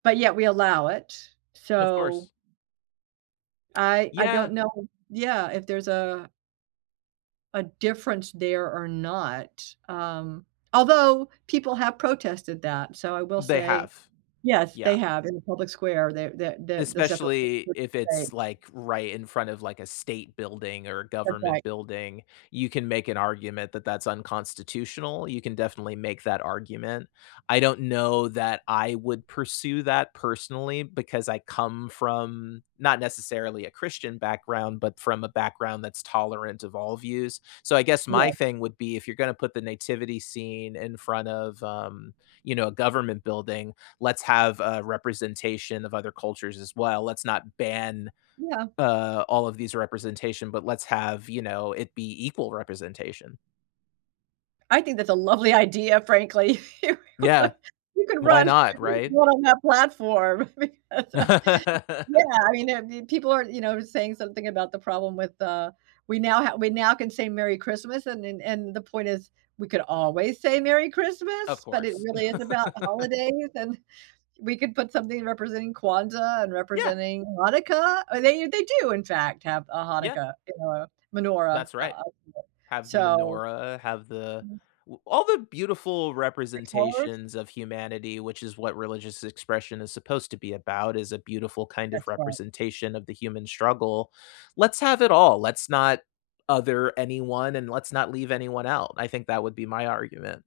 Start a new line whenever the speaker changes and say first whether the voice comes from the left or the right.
right: But, yet, we allow it.
left: Of
right: So
left: course.
right: I I don't
left: Yeah.
right: know yeah, if there's a a difference there, or not, um, although people have protested that. So, I will
left: They
right: say,
left: have.
right: yes,
left: Yeah.
right: they have in the public square there the the the separate
left: Especially, if
right: [unintelligible]
left: it's,
right: saint.
left: like, right in front of, like, a state building, or a
right: That's
left: government
right: right.
left: building, you can make an argument that that's unconstitutional. You can definitely make that argument. I don't know that I would pursue that, personally, because I come from, not necessarily a Christian background, but from a background that's tolerant of all views. So, I guess, my
right: Yes.
left: thing would be, if you're gonna put the nativity scene in front of, um, you know, a government building, let's have a representation of other cultures as well. Let's not ban,
right: Yeah.
left: uh, all of these representation, but let's have, you know, it be equal representation.
right: I think that's a lovely idea, frankly. Here you could
left: Yeah.
right: you could
left: Why
right: rant
left: not,
right: you could
left: right?
right: rant on that platform because, uh, yeah, you know, there people aren't, you know, saying something about the problem with, uh we now ha we now can say, "Merry Christmas," and and and the point is we could always say, "Merry
left: Of
right: Christmas," but it
left: course.
right: really is about holidays, and we could put something representing Kwanzaa, and
left: Yeah.
right: representing Hanukkah. Oh, they they do, in fact, have a
left: Yeah.
right: Hanukkah, you know, menorah,.
left: That's right.
right: [unintelligible]
left: Have the
right: So
left: menorah, have the
right: mhm.
left: we all the beautiful
right: Like Torahs?
left: representations of humanity, which is what religious expression is supposed to be about, is a beautiful kind of
right: That's right.
left: representation of the human struggle. Let's have it all. Let's not other anyone, and let's not leave anyone out. I think that would be my argument.